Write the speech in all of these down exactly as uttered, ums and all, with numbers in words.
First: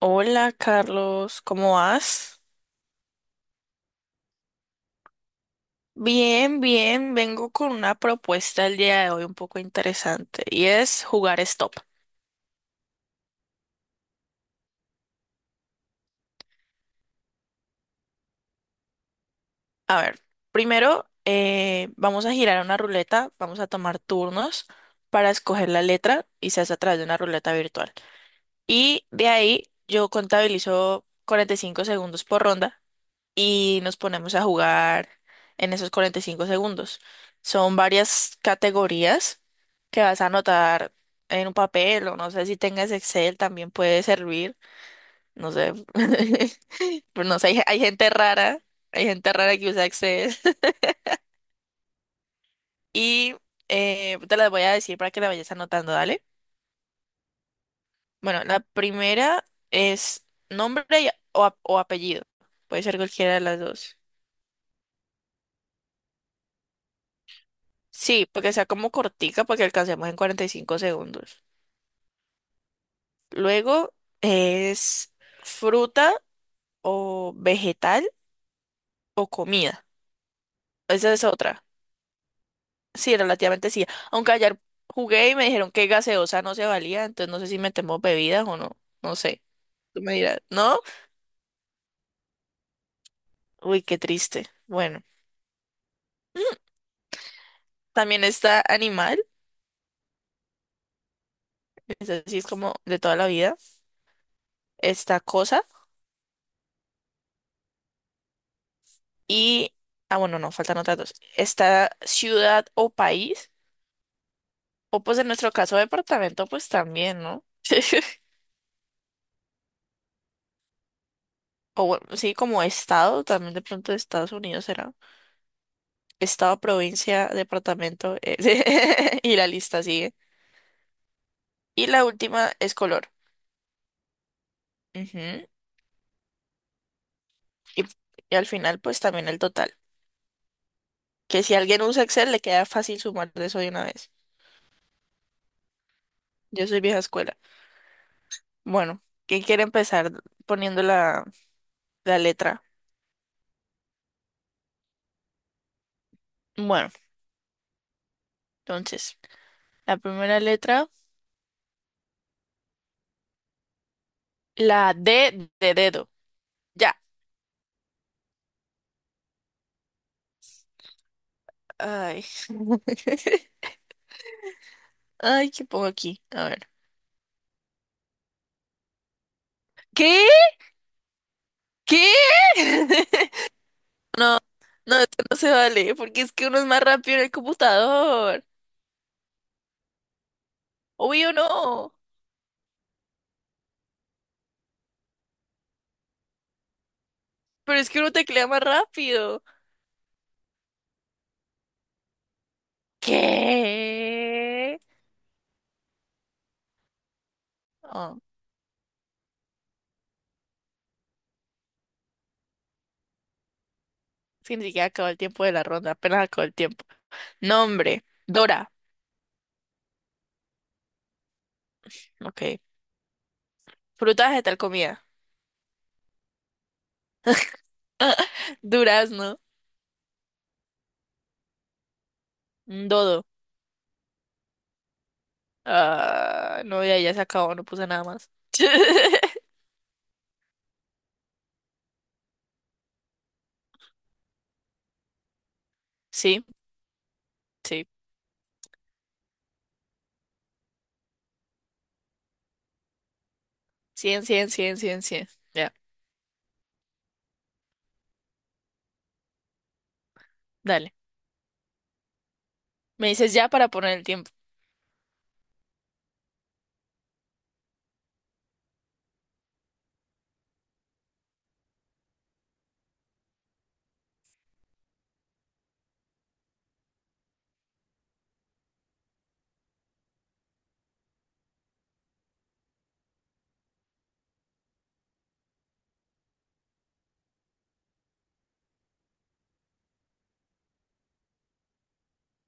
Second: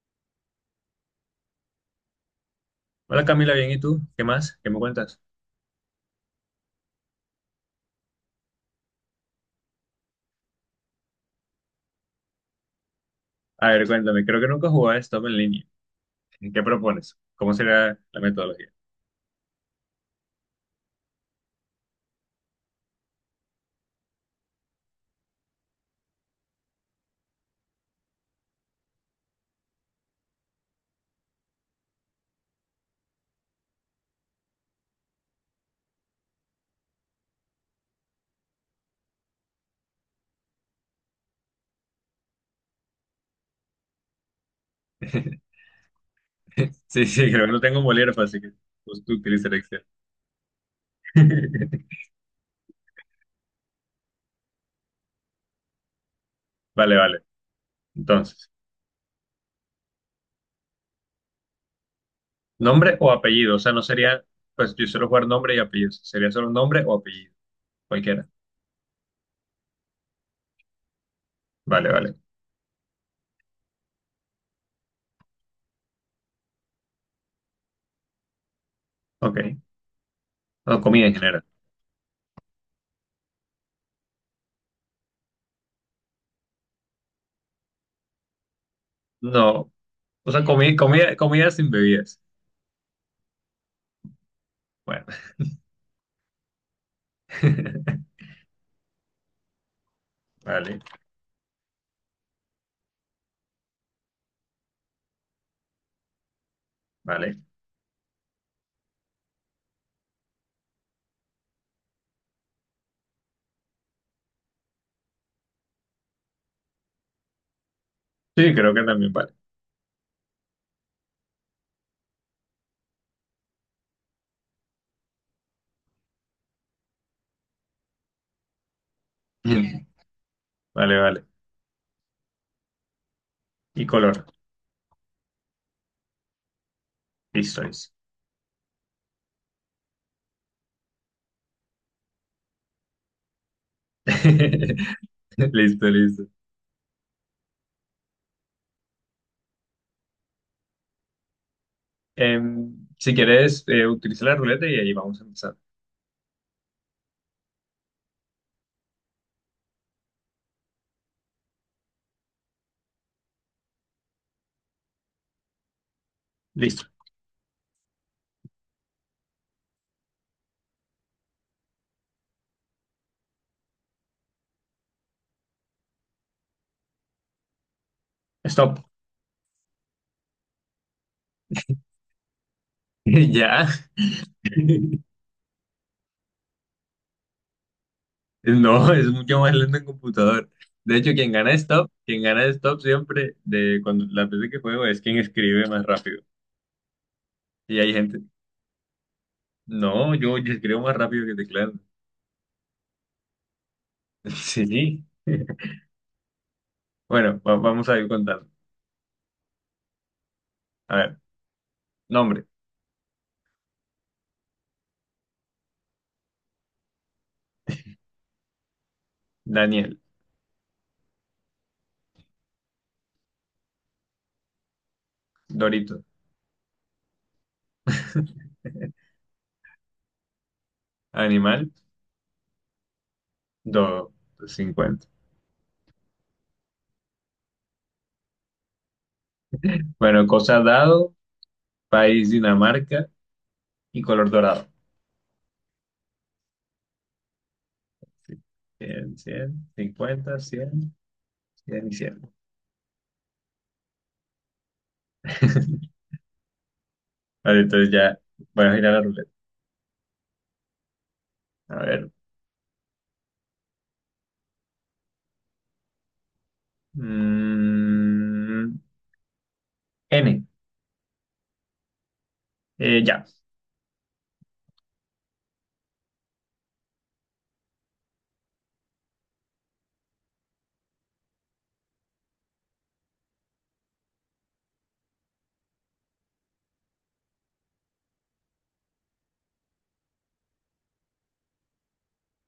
Hola Carlos, ¿cómo vas? Hola Camila, bien, ¿y tú? ¿Qué más? ¿Qué me cuentas? Bien, bien, vengo con una propuesta el día de hoy un poco interesante y es jugar stop. A ver, cuéntame, creo que nunca jugaba Stop en línea. ¿Qué propones? ¿Cómo sería la metodología? A ver, primero eh, vamos a girar una ruleta, vamos a tomar turnos para escoger la letra y se hace a través de una ruleta virtual. Y de ahí yo contabilizo cuarenta y cinco segundos por ronda y nos ponemos a jugar en esos cuarenta y cinco segundos. Son varias categorías que vas a anotar en un papel o no sé si tengas Excel también puede servir, no sé, Sí, pero sí, no creo sé, que no hay, tengo hay un gente bolígrafo, así que rara, pues, hay tú gente utilizas rara el que usa Excel. Excel y eh, te las voy a decir para que la vayas anotando, dale. Vale, vale. Bueno, Entonces, la primera es nombre y- o, ap- o apellido, puede nombre ser o cualquiera de apellido, o las sea, no dos. sería, pues yo suelo jugar nombre y apellido, sería solo nombre o apellido, cualquiera. Sí, porque sea como cortica, porque alcancemos en cuarenta y cinco segundos. Vale, vale. Luego es fruta o vegetal o Ok. comida. O comida Esa en es general. otra. Sí, relativamente sí. Aunque ayer jugué y me dijeron que gaseosa no se valía, entonces no sé si metemos bebidas o no. No sé. No, Tú me o dirás, sea, comida, ¿no? comida, comida sin bebidas. Uy, qué triste. Bueno, Bueno. también está animal, Vale, es así, es como de toda la vida. Está cosa vale. y... Ah, bueno, no, faltan otras dos. Está ciudad o país, o pues en nuestro caso departamento, pues también, ¿no? Sí, creo que también vale. O bueno, sí, como estado, también de pronto de Estados Unidos será. Estado, provincia, departamento, eh, y la lista sigue. Vale, vale. Y la última es color. Y color. Ujú. Listo, Y, listo. y al final, pues también el total. Que si alguien usa Excel, le queda fácil sumar de eso de una vez. Listo, listo. Yo soy vieja escuela. Bueno, ¿quién quiere empezar poniendo la, la letra? Em, si quieres, eh, utiliza la ruleta y ahí vamos a empezar. Bueno, entonces, la primera letra, la D de dedo. Listo. Ya. Ay. Ay, ¿qué pongo aquí? A ver. Stop. ¿Qué? ¿Qué? Ya. No, no, esto no se vale, porque es que uno es más rápido en el computador. No, es mucho más lento en computador. De hecho, quien Obvio gana stop, no, quien gana stop siempre, de cuando las veces que juego, es quien escribe más rápido. pero Y es hay que uno gente, teclea más rápido. no, yo, yo escribo más rápido que teclado. ¿Qué? Sí. Bueno, va- vamos a ir Oh, contando. A ver, nombre, es que ni siquiera acabó el tiempo de la ronda, apenas acabó el tiempo. Nombre, Dora. Daniel, Ok. Frutas de tal comida. Dorito. Durazno, Animal, un dodo. dos, cincuenta. Ah, no, ya, ya se acabó, no puse nada más. Bueno, cosa dado, país Dinamarca y color dorado. Sí, sí. Sí. Cien, 100, cincuenta, cien, cien y cien. Cien, cien, cien, cien, cien. Ya, Vale, entonces ya voy a girar la ruleta. dale. A ver. Me dices ya para poner el tiempo. Mm, N. Eh, ya.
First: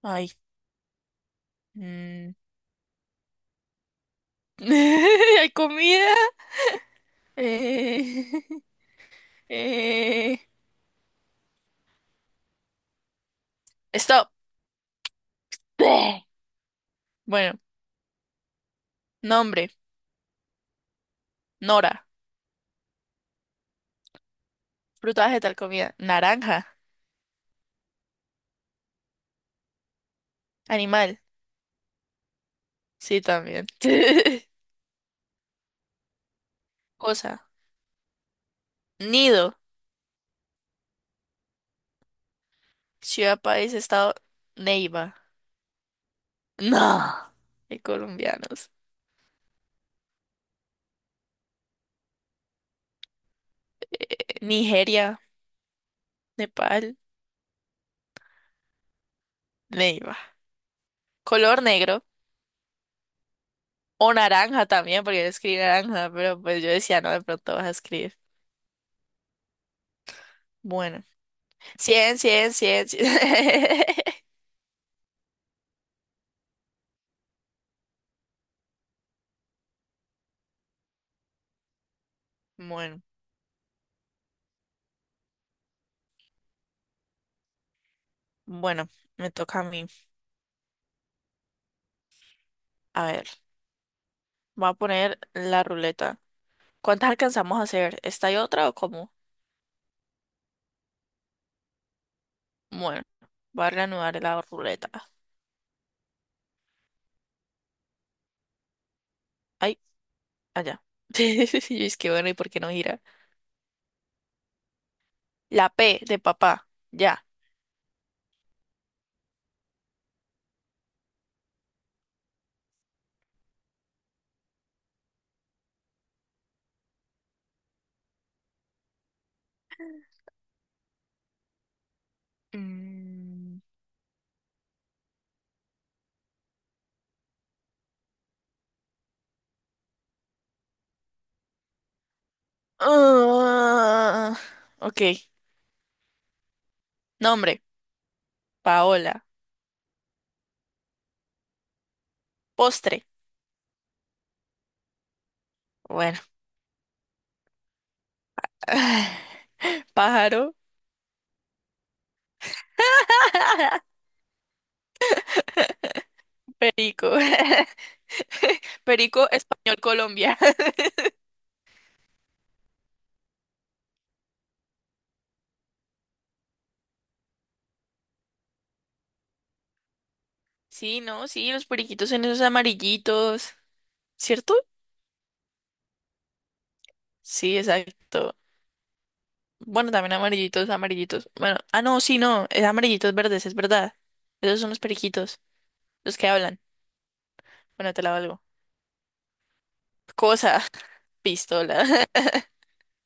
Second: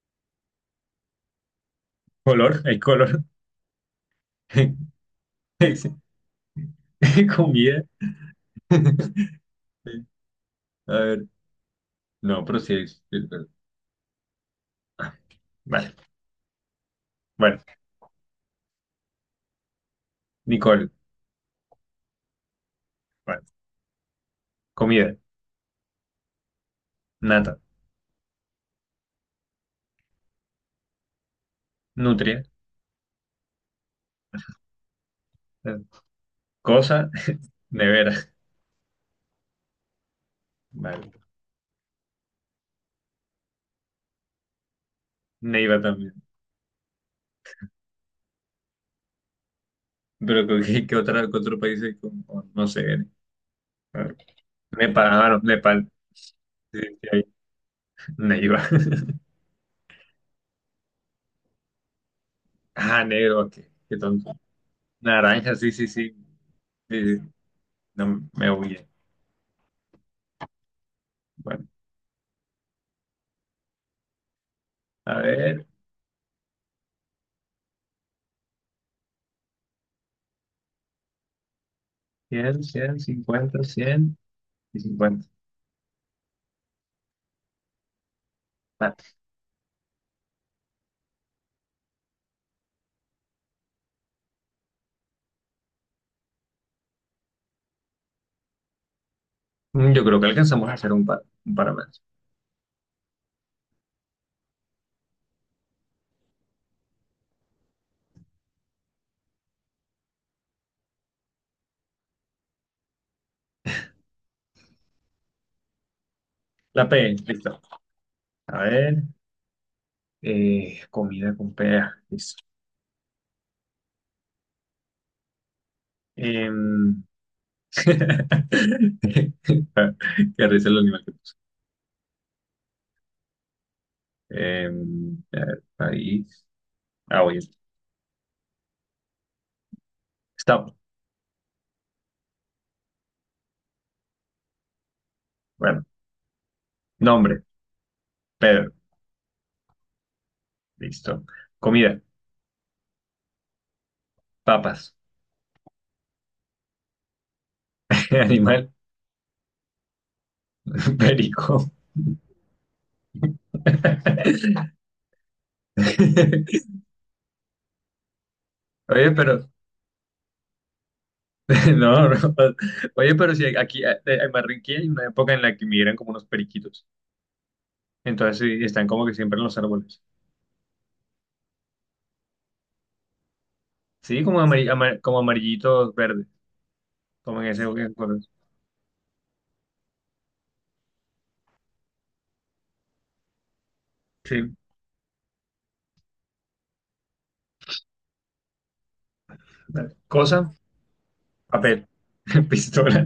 Ay. mm, Color, hay color. Hay comida. Comida. Eh, eh, A ver. No, pero sí es. es verdad. Stop. Ah, Vale. Bleh. Bueno, Bueno, nombre. Nicole. Nora. Vale. Comida. Fruta, vegetal, comida. Naranja. Nata. Animal. Nutria. Sí, también. eh, Cosa. Cosa. Nevera. Nido. Vale. Ciudad, país, estado. Neiva. Neiva también. No. Hay colombianos. Pero ¿con ¿qué, qué otra, qué otro país hay con, con- no sé. A ver. Nepal, Nigeria. ah, no, Nepal. Sí, Nepal. sí, hay. Neiva. Neiva. Color negro. Ah, negro, ok, qué O tonto. naranja también, porque yo Naranja, escribí sí, sí, sí. naranja, pero pues yo decía, no, Sí, sí. de pronto vas a escribir. No, me huye. Bueno. Bueno, Cien cien cien cien. a ver, cien, cien, Bueno, cincuenta, cien y cincuenta. bueno, Vale. me toca a mí. A ver, voy a poner la ruleta. ¿Cuántas alcanzamos a hacer? ¿Esta y otra o cómo? Mm, yo creo que alcanzamos a hacer un par, un par más. Bueno, voy a reanudar la ruleta. Ay, allá. Y es que bueno, ¿y por qué no gira? La P de papá. La P, Ya. listo. A ver, eh, comida con P, ah, listo. Em, Qué risa el animal. Mm. Em, Eh, a ver, país. Ah, oye. Stop. Ah, ok. Bueno, nombre. Nombre, Pedro. Paola. Listo. Comida. Postre. Papas. Bueno. Animal. Pájaro. Perico. Perico. Oye, Perico, pero. español, Colombia. No, no. Oye, pero si aquí eh, eh, en Barranquilla hay una época en la que migran como unos periquitos. Entonces sí, están como que siempre en los árboles. Sí, no, sí, los periquitos son esos amarillitos, Sí, como, ¿cierto? amari- amar- como amarillitos verdes. Como en Sí, ese. En color. exacto. Bueno, también amarillitos, amarillitos. Bueno, ah, no, sí, no, es amarillitos verdes, es verdad. Sí. Esos son los periquitos, los que hablan. Bueno, te la valgo. Dale. Cosa. Cosa, pistola, Papel. Pistola.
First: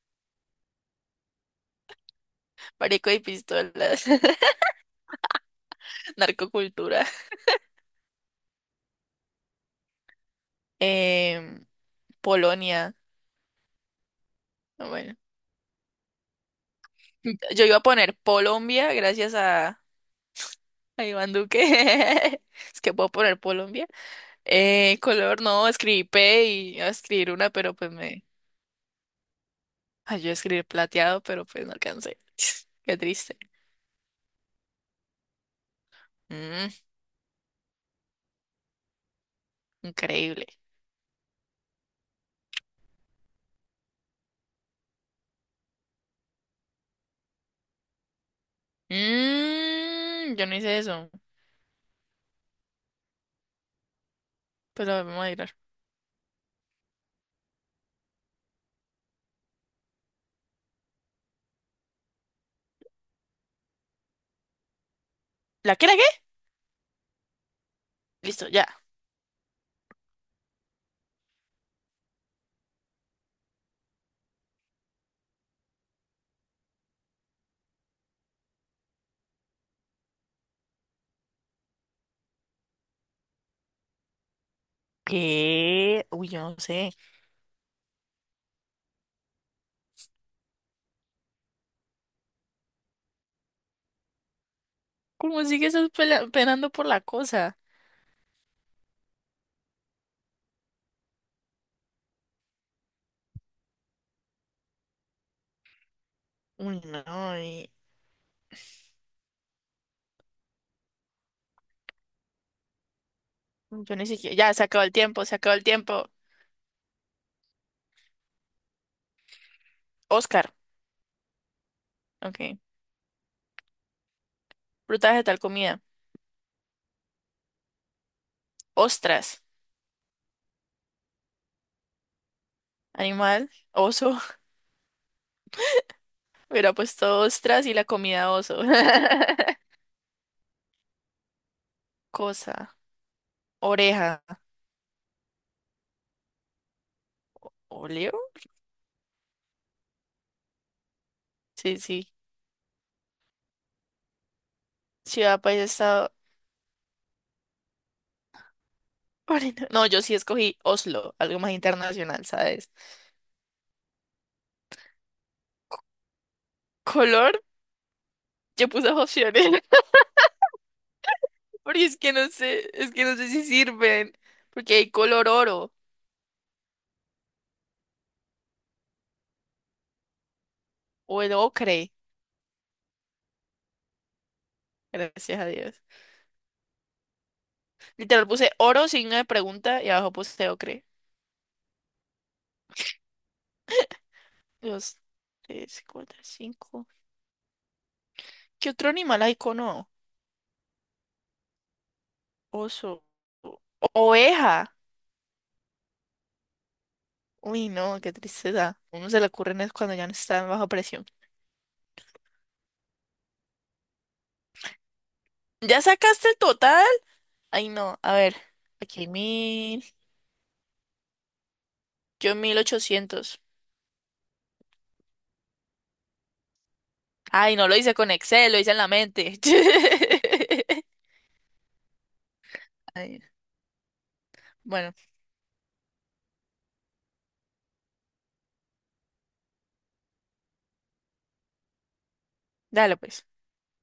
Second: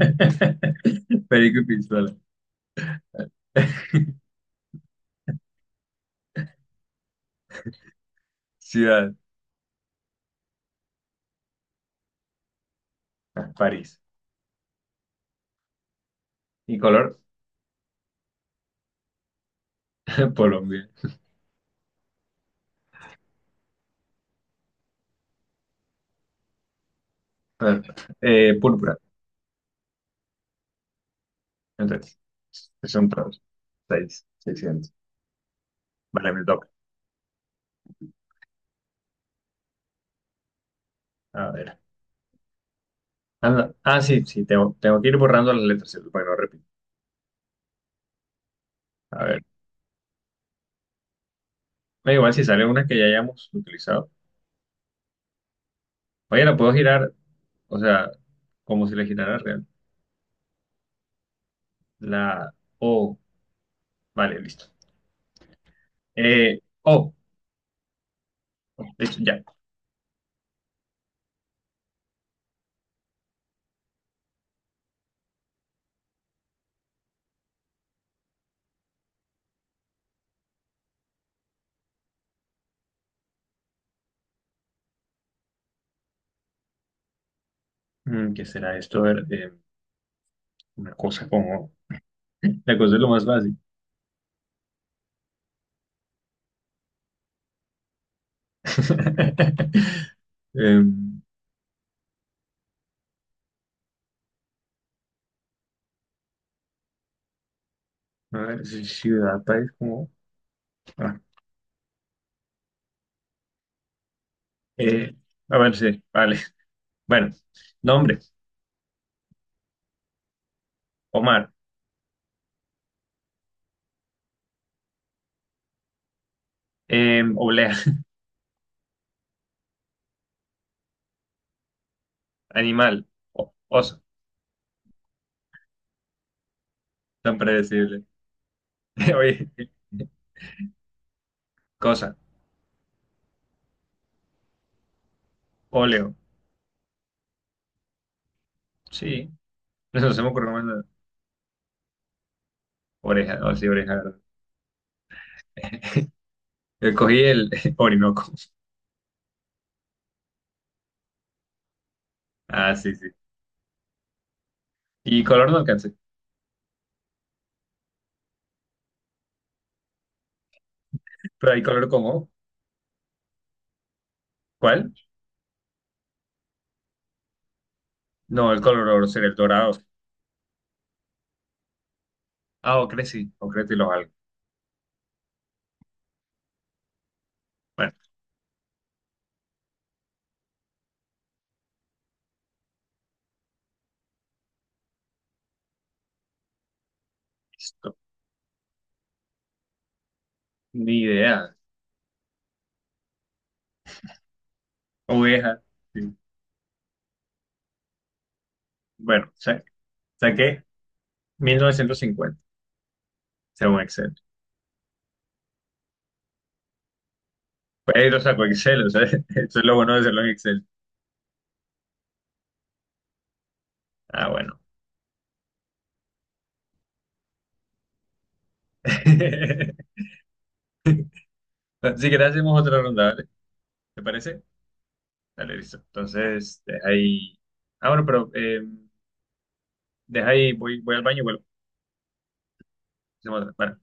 Perico y pistola. marico y pistolas, narcocultura, Ciudad. em, Polonia. Ah, París. Ah, bueno, Y color, yo iba a poner Colombia gracias a, Colombia. a Iván Duque. Es que puedo poner Colombia. Eh, color no, escribí P y iba a escribir una, pero Ah, pues me eh, púrpura. ayudó a escribir plateado, pero pues no Entonces, alcancé. Qué son triste. todos. Seis, seiscientos. Vale, me toca. Mm, Increíble. A ver. Anda. Ah, sí, sí, tengo, tengo que ir borrando las letras, ¿cierto? Para que no repito. A ver. Mm, yo no hice eso. Da igual si sale una que ya hayamos utilizado. Pues la vamos a tirar. Oye, la puedo girar, o sea, como si la girara real. La O. Vale, listo. ¿La qué, la qué? Eh, O. Listo, ya. Listo, ya. ¿Qué? Uy, yo no sé. Mm, ¿qué será esto? A ver, eh, una cosa como... La cosa es lo más fácil. ¿Cómo sigues penando por la cosa? Em, Uy, no. y- A ver, si ciudad, país, como... ah, Yo ni siquiera. Ya, se acabó el eh, tiempo, se acabó a el ver, sí, tiempo. vale. Bueno, nombre, Oscar. Omar. Ok. Fruta, vegetal, comida. Eh, oblea, Ostras. animal, Animal. o- oso. Oso. Hubiera puesto Tan ostras y la predecible. comida oso. Oye, cosa, Cosa. Oreja. óleo. ¿Oleo? Sí, no no se me ocurrió más nada. Sí, sí. Oreja, no, sí, oreja, ¿verdad? Ciudad, país, estado. Eh, Cogí el Orinoco. Orina- No, yo sí escogí Oslo, algo más internacional, ¿sabes? Ah, sí, sí. Y color no alcancé. Color, yo puse opciones. Pero hay Porque color es que no como, sé, es que no sé si sirven. Porque hay ¿cuál? color oro No, el color oro sería el dorado. o el ocre. Ah, ocre sí, ocre y los algo. Gracias a Dios. Bueno, Literal puse oro, signo de pregunta y abajo puse ocre. Dos, tres, cuatro, cinco. listo. ¿Qué otro animal hay con O? Ni idea. Oso. Oveja. Oveja. Sí. Uy, no, qué tristeza. Uno se le Bueno, sí. ocurren es cuando ya no está en Saqué baja presión. mil novecientos cincuenta, según Excel. ¿Ya sacaste el total? Ay, no, Pero a lo ver. saco Excel, o Aquí sea, hay eso es lo mil. bueno de hacerlo en Excel. Yo mil ochocientos. Ah, bueno. Ay, no lo hice con Excel, lo hice en la mente. Si querés, hacemos otra ronda, Ay, ¿vale? ¿Te parece? bueno, Dale, listo. Entonces, deja ahí. Ah, bueno, pero eh, deja ahí, voy, voy al baño y vuelvo. dale pues. Hacemos otra. Bueno.